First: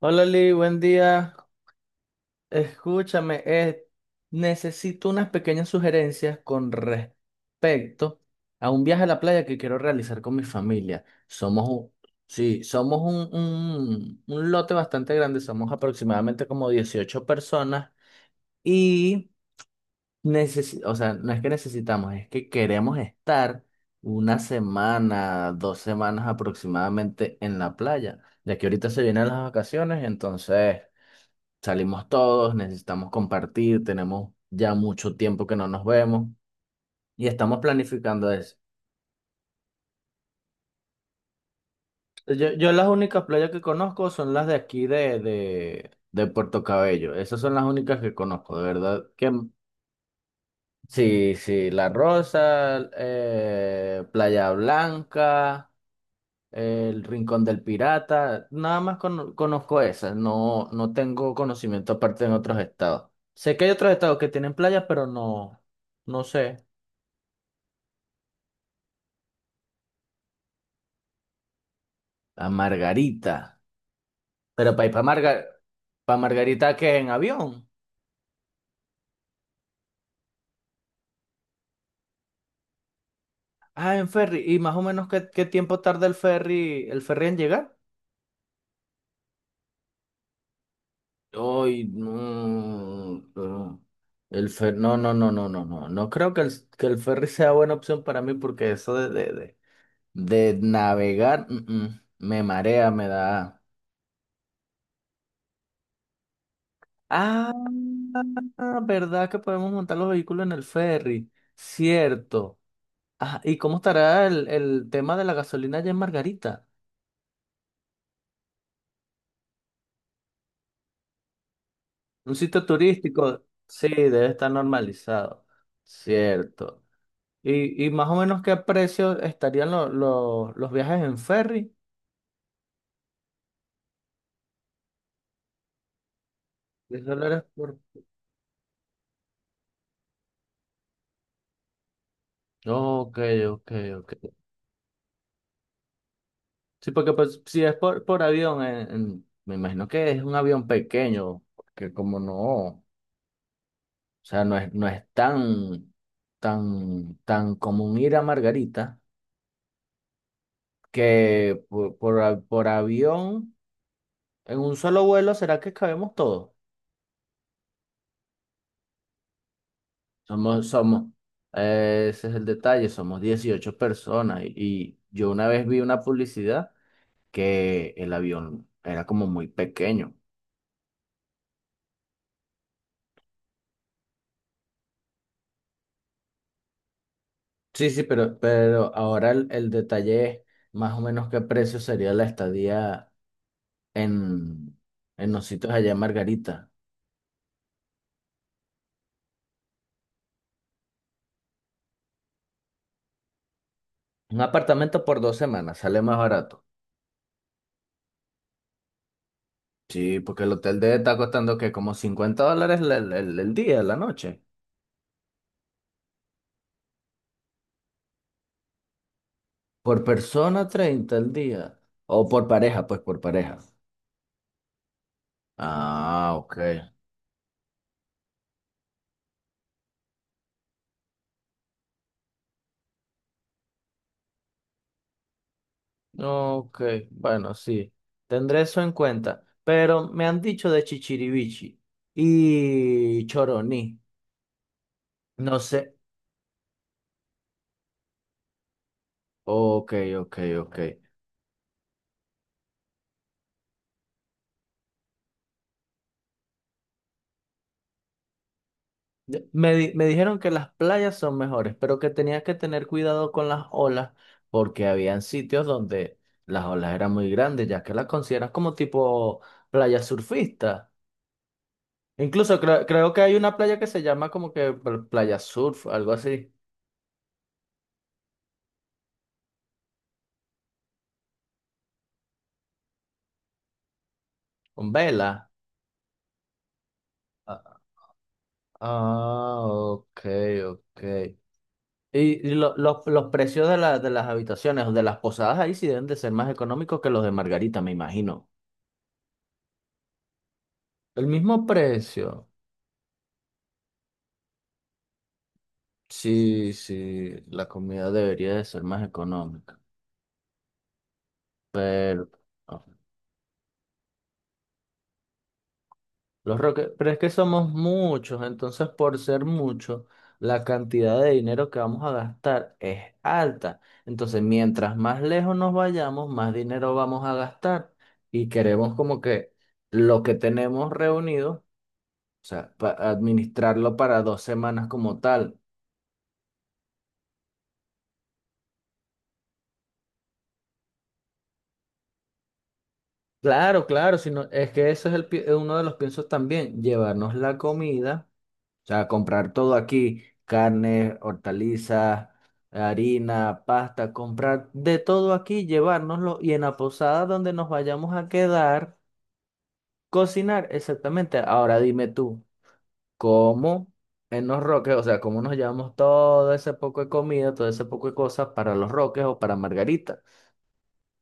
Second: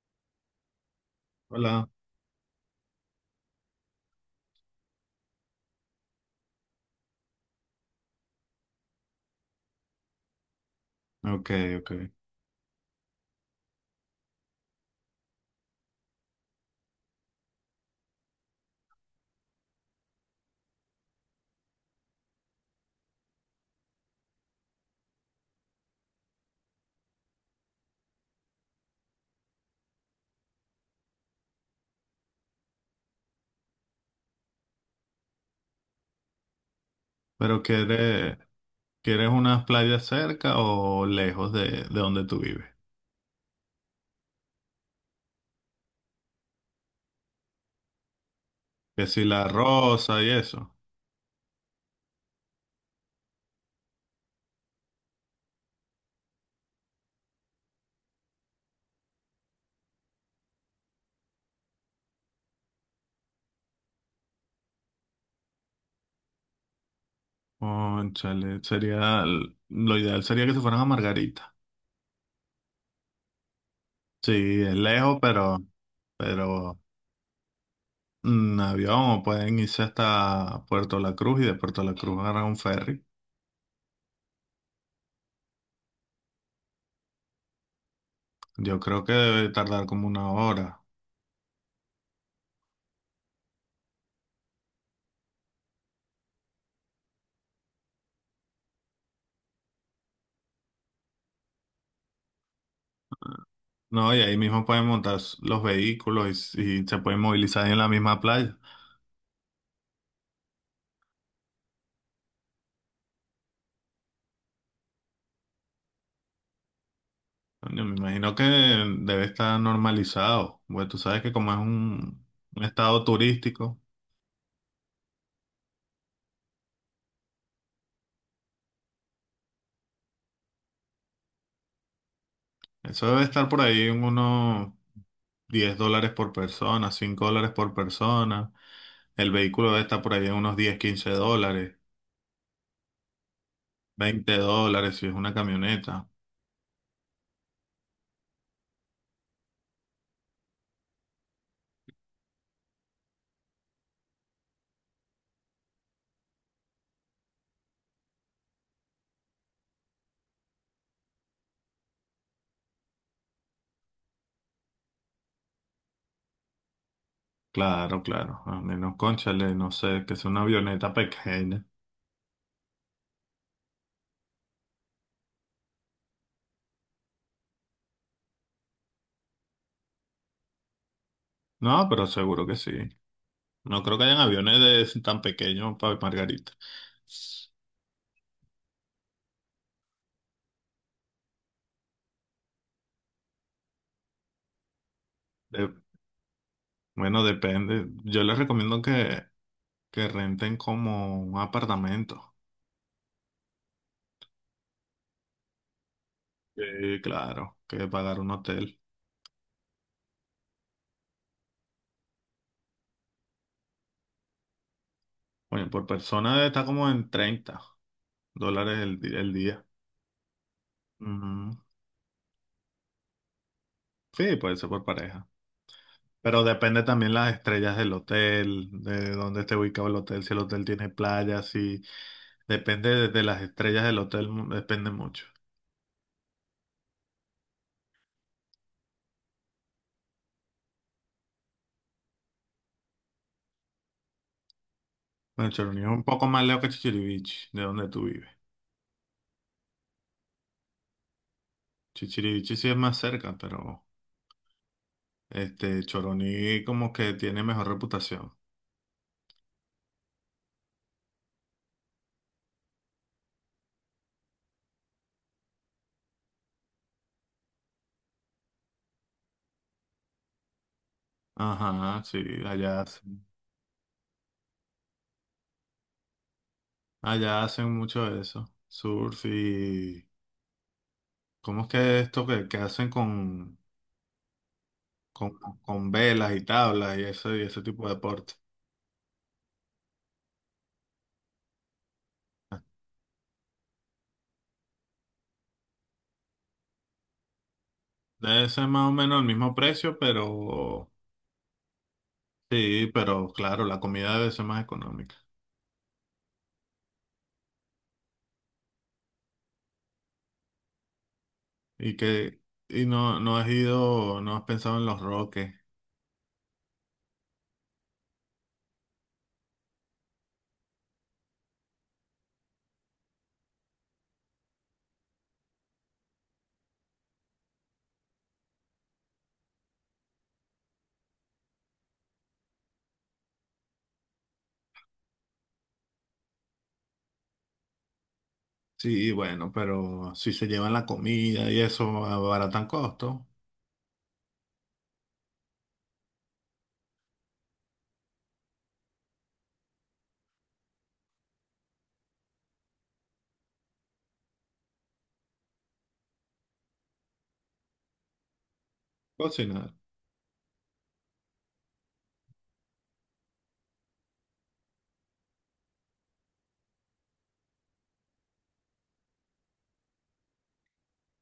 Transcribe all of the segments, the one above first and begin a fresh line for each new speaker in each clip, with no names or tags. Hola Lee, buen día.
Hola.
Escúchame, necesito unas pequeñas sugerencias con respecto a un viaje a la playa que quiero realizar con mi familia.
Ok,
Somos un,
ok.
sí, somos un lote bastante grande, somos aproximadamente como 18 personas y o sea, no es que necesitamos, es que queremos estar una semana, 2 semanas aproximadamente en la playa, ya que ahorita se vienen las vacaciones, entonces. Salimos todos, necesitamos compartir, tenemos ya mucho tiempo que no nos vemos y estamos
¿Pero
planificando
quieres,
eso.
quieres unas playas cerca o lejos de donde tú
Yo,
vives?
yo las únicas playas que conozco son las de aquí de Puerto Cabello. Esas son las únicas que conozco, de verdad
Que si
que
La Rosa y eso.
sí, sí, La Rosa, Playa Blanca, el Rincón del Pirata, nada más conozco esas, no, no tengo conocimiento aparte en otros estados. Sé que hay otros estados que tienen playas, pero no, no sé.
Cónchale, lo ideal sería que se fueran a Margarita.
A Margarita.
Sí,
Pero
es
para ir para
lejos,
Margar
pero,
para Margarita,
pero
¿qué? ¿En avión?
en avión o pueden irse hasta Puerto La Cruz y de Puerto La Cruz agarrar un ferry.
Ah, en ferry. ¿Y más o menos qué tiempo tarda el ferry en llegar?
Yo creo que debe tardar como una hora.
Ay, no. Pero El fer no, no, no, no, no, no. No creo que que el ferry sea buena opción para mí porque eso de navegar, me marea, me da.
No, y ahí mismo pueden montar los vehículos y se pueden
Ah,
movilizar en la misma playa.
¿verdad que podemos montar los vehículos en el ferry? Cierto. Ajá, ¿y cómo estará el tema de la gasolina allá en Margarita?
Coño, me imagino que debe estar normalizado. Bueno, tú sabes que como es un,
Un
un
sitio
estado
turístico,
turístico,
sí, debe estar normalizado, cierto. ¿Y más o menos qué precio estarían los viajes en ferry?
eso debe estar por ahí en unos $10 por persona,
diez
5
dólares
dólares por
por.
persona. El vehículo debe estar por ahí en unos 10, $15,
Ok, ok, ok.
$20 si es una camioneta.
Sí, porque pues, si es por avión, me imagino que es un avión pequeño, que como no, o sea, no es tan, común ir a Margarita. Que por avión, en un solo vuelo, ¿será que cabemos todos?
Claro, claro. A menos, cónchale, no sé, que sea una
Somos,
avioneta
somos,
pequeña.
ese es el detalle, somos 18 personas y yo una vez vi una publicidad que el avión era como muy pequeño.
No, pero seguro que sí. No creo que hayan aviones de, tan pequeños para Margarita.
Sí, sí, pero ahora el detalle es más o menos qué precio sería la estadía en, en los
Eh,
sitios allá en Margarita.
Bueno, depende. Yo les recomiendo que renten como un apartamento.
Un apartamento por 2 semanas sale más barato.
Sí, claro, que pagar un hotel.
Sí, porque el hotel debe estar costando que como $50 el día, la noche.
Bueno, por persona está como en $30 el, el día.
Por persona 30 el
Ujú.
día. O por pareja, pues por pareja.
Sí, puede ser por pareja.
Ah,
Pero
ok.
depende también las estrellas del hotel, de dónde esté ubicado el hotel, si el hotel tiene playa, si... Depende de las estrellas del hotel, depende mucho.
Ok, bueno, sí. Tendré eso en cuenta. Pero me han dicho de Chichiribichi y Choroní.
Bueno,
No
Choroní
sé.
es un poco más lejos que Chichiriviche, de donde tú vives.
Ok, ok, ok.
Chichiriviche sí es más cerca, pero... Este, Choroní como que tiene mejor reputación.
Me me dijeron que las playas son mejores, pero que tenías que tener cuidado con las olas porque habían sitios donde las olas eran muy grandes, ya que las consideras como tipo playa surfista.
Ajá, sí,
Incluso
allá,
creo que
hacen-
hay una playa que se llama como que playa surf, algo así,
allá hacen mucho de eso. Surf y... ¿Cómo es que esto que hacen con,
con
con,
vela.
con velas y tablas y ese
Ah,
tipo de deporte?
ah, ok, ok. Y los precios de las habitaciones o de las posadas ahí sí deben de ser más económicos que los de Margarita, me imagino.
Debe ser más o menos el mismo precio, pero...
El mismo precio.
Sí, pero claro, la comida debe ser más económica.
Sí, sí, la comida debería de ser más económica.
Y
Pero
que...
ah,
Y no has pensado en los roques.
los roques, pero es que somos muchos, entonces por ser muchos, la cantidad de dinero que vamos a gastar es alta. Entonces, mientras más lejos nos vayamos, más dinero vamos a gastar y queremos como que lo que tenemos reunido, o sea, administrarlo para 2 semanas como tal.
Sí, bueno, pero si se llevan la comida y eso, abaratan costo.
Claro, claro, sino es que eso es uno de los piensos también, llevarnos la comida. O sea, comprar todo aquí, carne, hortalizas, harina, pasta, comprar de todo aquí, llevárnoslo y en la posada donde nos vayamos a quedar,
Cocinar.
cocinar exactamente. Ahora dime tú, ¿cómo en los roques, o sea, cómo nos llevamos todo ese poco de comida, todo ese poco de cosas para los roques o para Margarita?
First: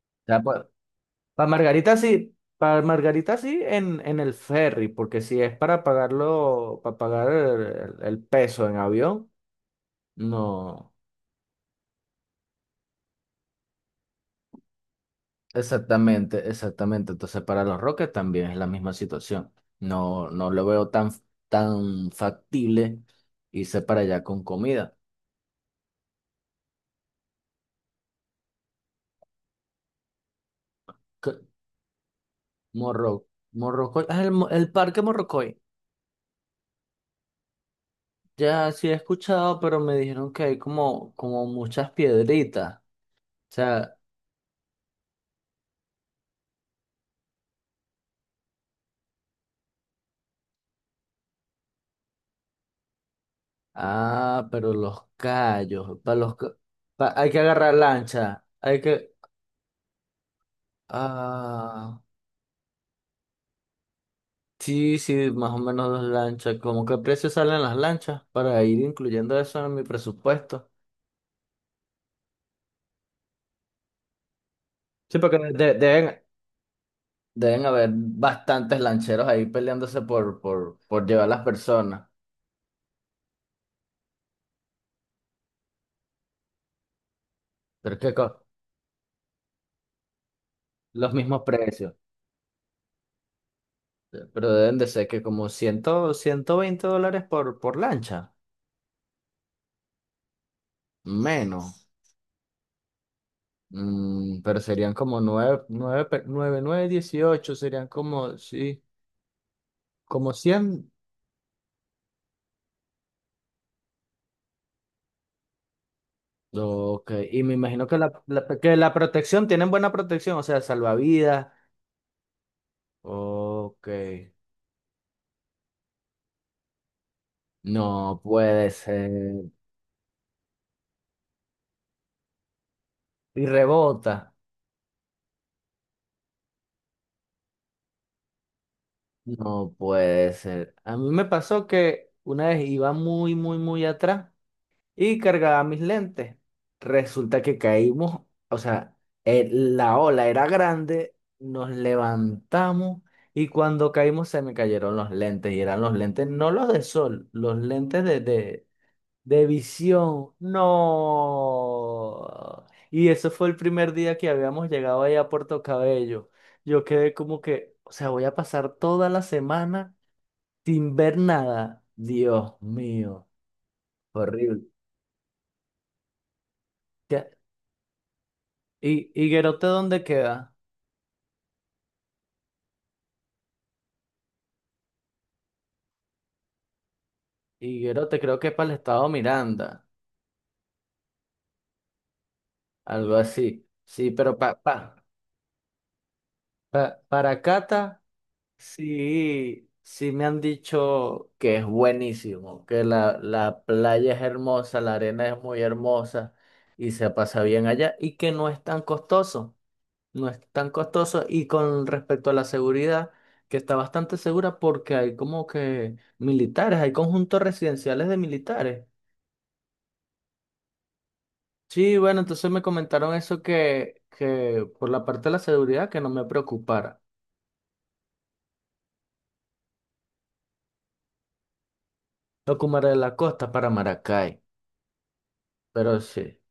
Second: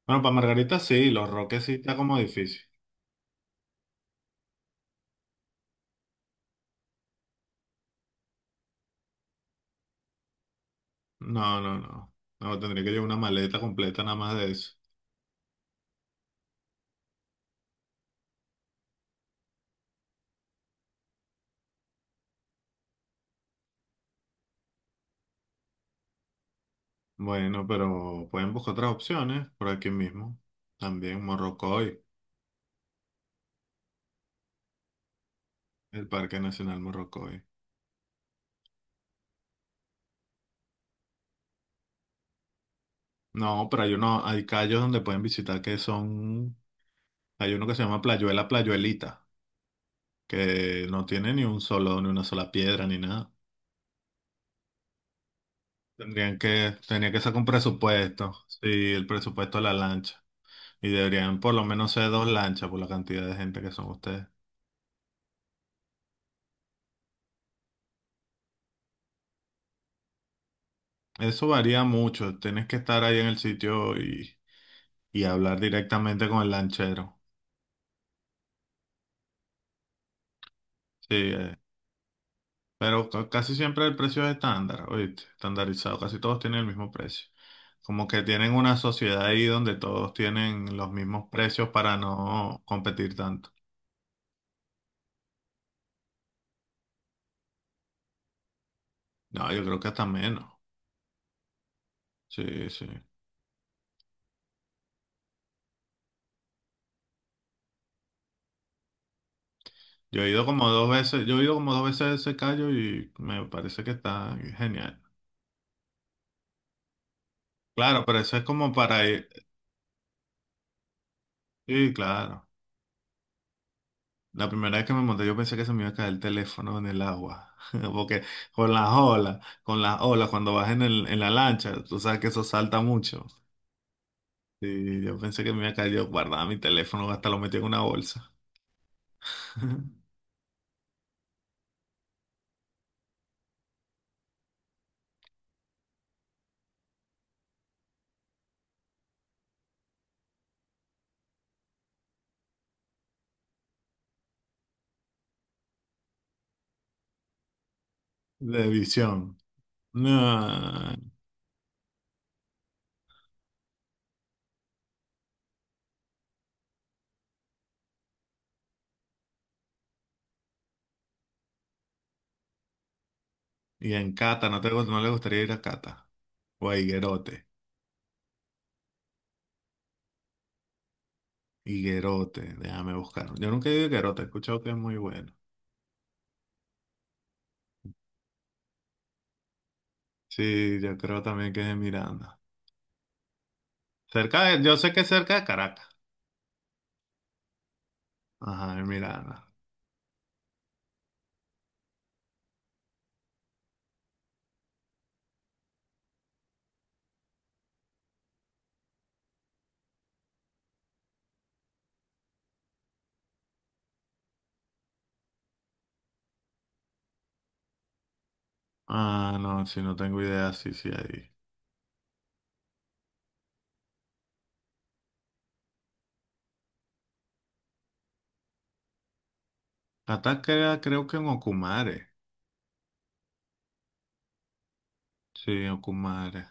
Bueno,
O
para
sea, pues,
Margarita sí, los
para
Roques sí está
Margarita
como
sí.
difícil.
Para Margarita sí en el ferry, porque si es para pagarlo, para pagar el peso en avión, no.
No, no, no. No, tendría que llevar una maleta completa nada más de eso.
Exactamente, exactamente. Entonces, para los Rockets también es la misma situación. No, no lo veo tan factible irse para allá con comida.
Bueno, pero pueden buscar otras opciones por aquí mismo. También
Que-
Morrocoy,
Morro, Morrocoy, el parque Morrocoy.
el Parque Nacional Morrocoy.
Ya sí he escuchado, pero me dijeron que hay como muchas piedritas. O
No, pero hay
sea,
uno, hay callos donde pueden visitar hay uno que se llama Playuela Playuelita, que no tiene ni un solo, ni una sola piedra, ni nada.
pero los callos, para los, ca-
Tenía
pa-
que
hay
sacar
que
un
agarrar
presupuesto,
lancha,
sí, el presupuesto de la lancha. Y deberían por lo menos
ah,
ser dos lanchas por la cantidad de gente que son ustedes.
Sí, sí, más o menos 2 lanchas. ¿Cómo qué precio salen las lanchas para ir incluyendo eso en mi presupuesto?
Eso varía mucho. Tienes que estar ahí en el sitio
Sí,
y
porque
hablar directamente con el lanchero.
Deben haber bastantes lancheros ahí peleándose por
Sí,
llevar las personas.
pero casi siempre el precio es estándar, ¿oíste? Estandarizado. Casi todos tienen el mismo precio.
Pero es
Como
que
que tienen una sociedad ahí donde todos tienen los
los
mismos
mismos
precios
precios.
para no competir tanto.
Pero deben de ser que como 100, $120 por lancha.
No, yo creo que hasta menos.
Menos.
Sí, sí.
Pero serían como 9 9 9 9 18. Serían como, sí, como 100.
Yo he ido como dos veces a ese callo y me parece que está genial.
Ok, y me imagino que
Claro, pero eso es como
que la
para ir.
protección, tienen buena protección, o sea, salvavidas.
Sí, claro.
Ok,
La primera vez que me monté, yo pensé que se me iba a caer el teléfono en el agua.
no
Porque
puede ser.
con las olas, cuando vas en el, en la lancha, tú sabes que eso salta mucho.
Y rebota,
Y yo pensé que me iba a caer, yo guardaba mi teléfono, hasta lo metí en una bolsa.
no puede ser. A mí me pasó que una vez iba muy, muy, muy atrás y cargaba mis lentes. Resulta que caímos, o sea, la ola era grande, nos levantamos y cuando caímos se me cayeron los lentes y eran los lentes, no los de sol, los lentes de de
De visión.
De visión,
No.
no. Y eso fue el primer día que habíamos llegado ahí a Puerto Cabello. Yo quedé como que, o sea, voy a pasar toda la semana sin ver nada. Dios mío,
Y en Cata,
horrible.
no le gustaría ir a Cata? O a
¿Qué-
Higuerote.
¿Y Higuerote dónde queda?
Higuerote, déjame buscar. Yo nunca he ido a Higuerote, he escuchado que es muy bueno.
Higuerote creo que es para el estado Miranda,
Sí, yo creo también que es de Miranda.
algo así. Sí, pero
Cerca de, yo sé que es cerca de Caracas.
para Cata.
Ajá, en Miranda.
Sí, sí me han dicho que es buenísimo, que la playa es hermosa, la arena es muy hermosa y se pasa bien allá y que no es tan costoso, no es tan costoso y con respecto a la seguridad, que está bastante segura porque hay como que militares, hay conjuntos residenciales de militares.
Ah, no, si no tengo idea, sí, sí, ahí.
Sí, bueno, entonces me comentaron eso que por la parte de la seguridad que no me preocupara.
Caracas creo que en Ocumare.
Lo que me haré de la costa para Maracay,
Sí,
pero sí.
Ocumare.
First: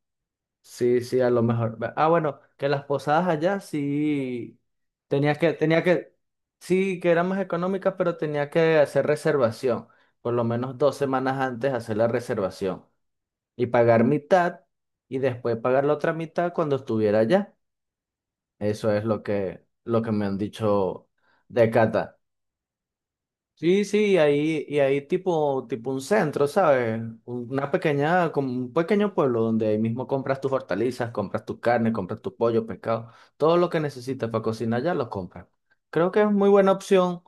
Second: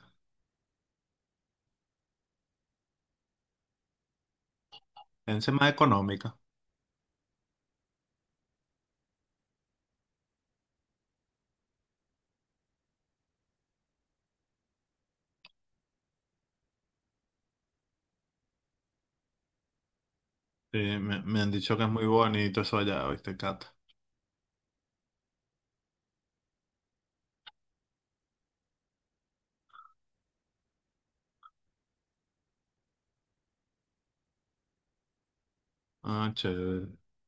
Sí, sí, a lo mejor. Ah, bueno, que las posadas allá sí tenía
Es
que,
más
tenía que,
económica.
sí que eran más económicas, pero tenía que hacer reservación. Por lo menos 2 semanas antes hacer la reservación. Y pagar mitad y después pagar la otra mitad cuando estuviera allá. Eso es lo que me han
Sí,
dicho
me han
de
dicho que es muy
Cata.
bonito eso allá, ¿viste, Cata?
Sí, sí, y ahí tipo un centro, ¿sabes? Una pequeña, como un pequeño pueblo donde ahí mismo compras tus hortalizas, compras tu carne, compras tu pollo, pescado, todo lo que necesitas para cocinar ya lo compras. Creo que es
Ah,
muy buena
chévere.
opción,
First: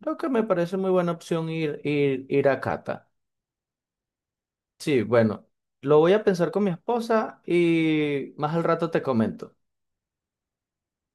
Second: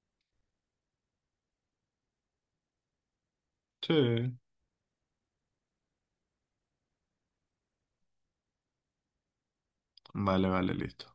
creo que me parece muy buena opción ir a Cata.
Sí.
Sí, bueno, lo voy a pensar con mi esposa y más al rato te comento.
Vale, vale, listo.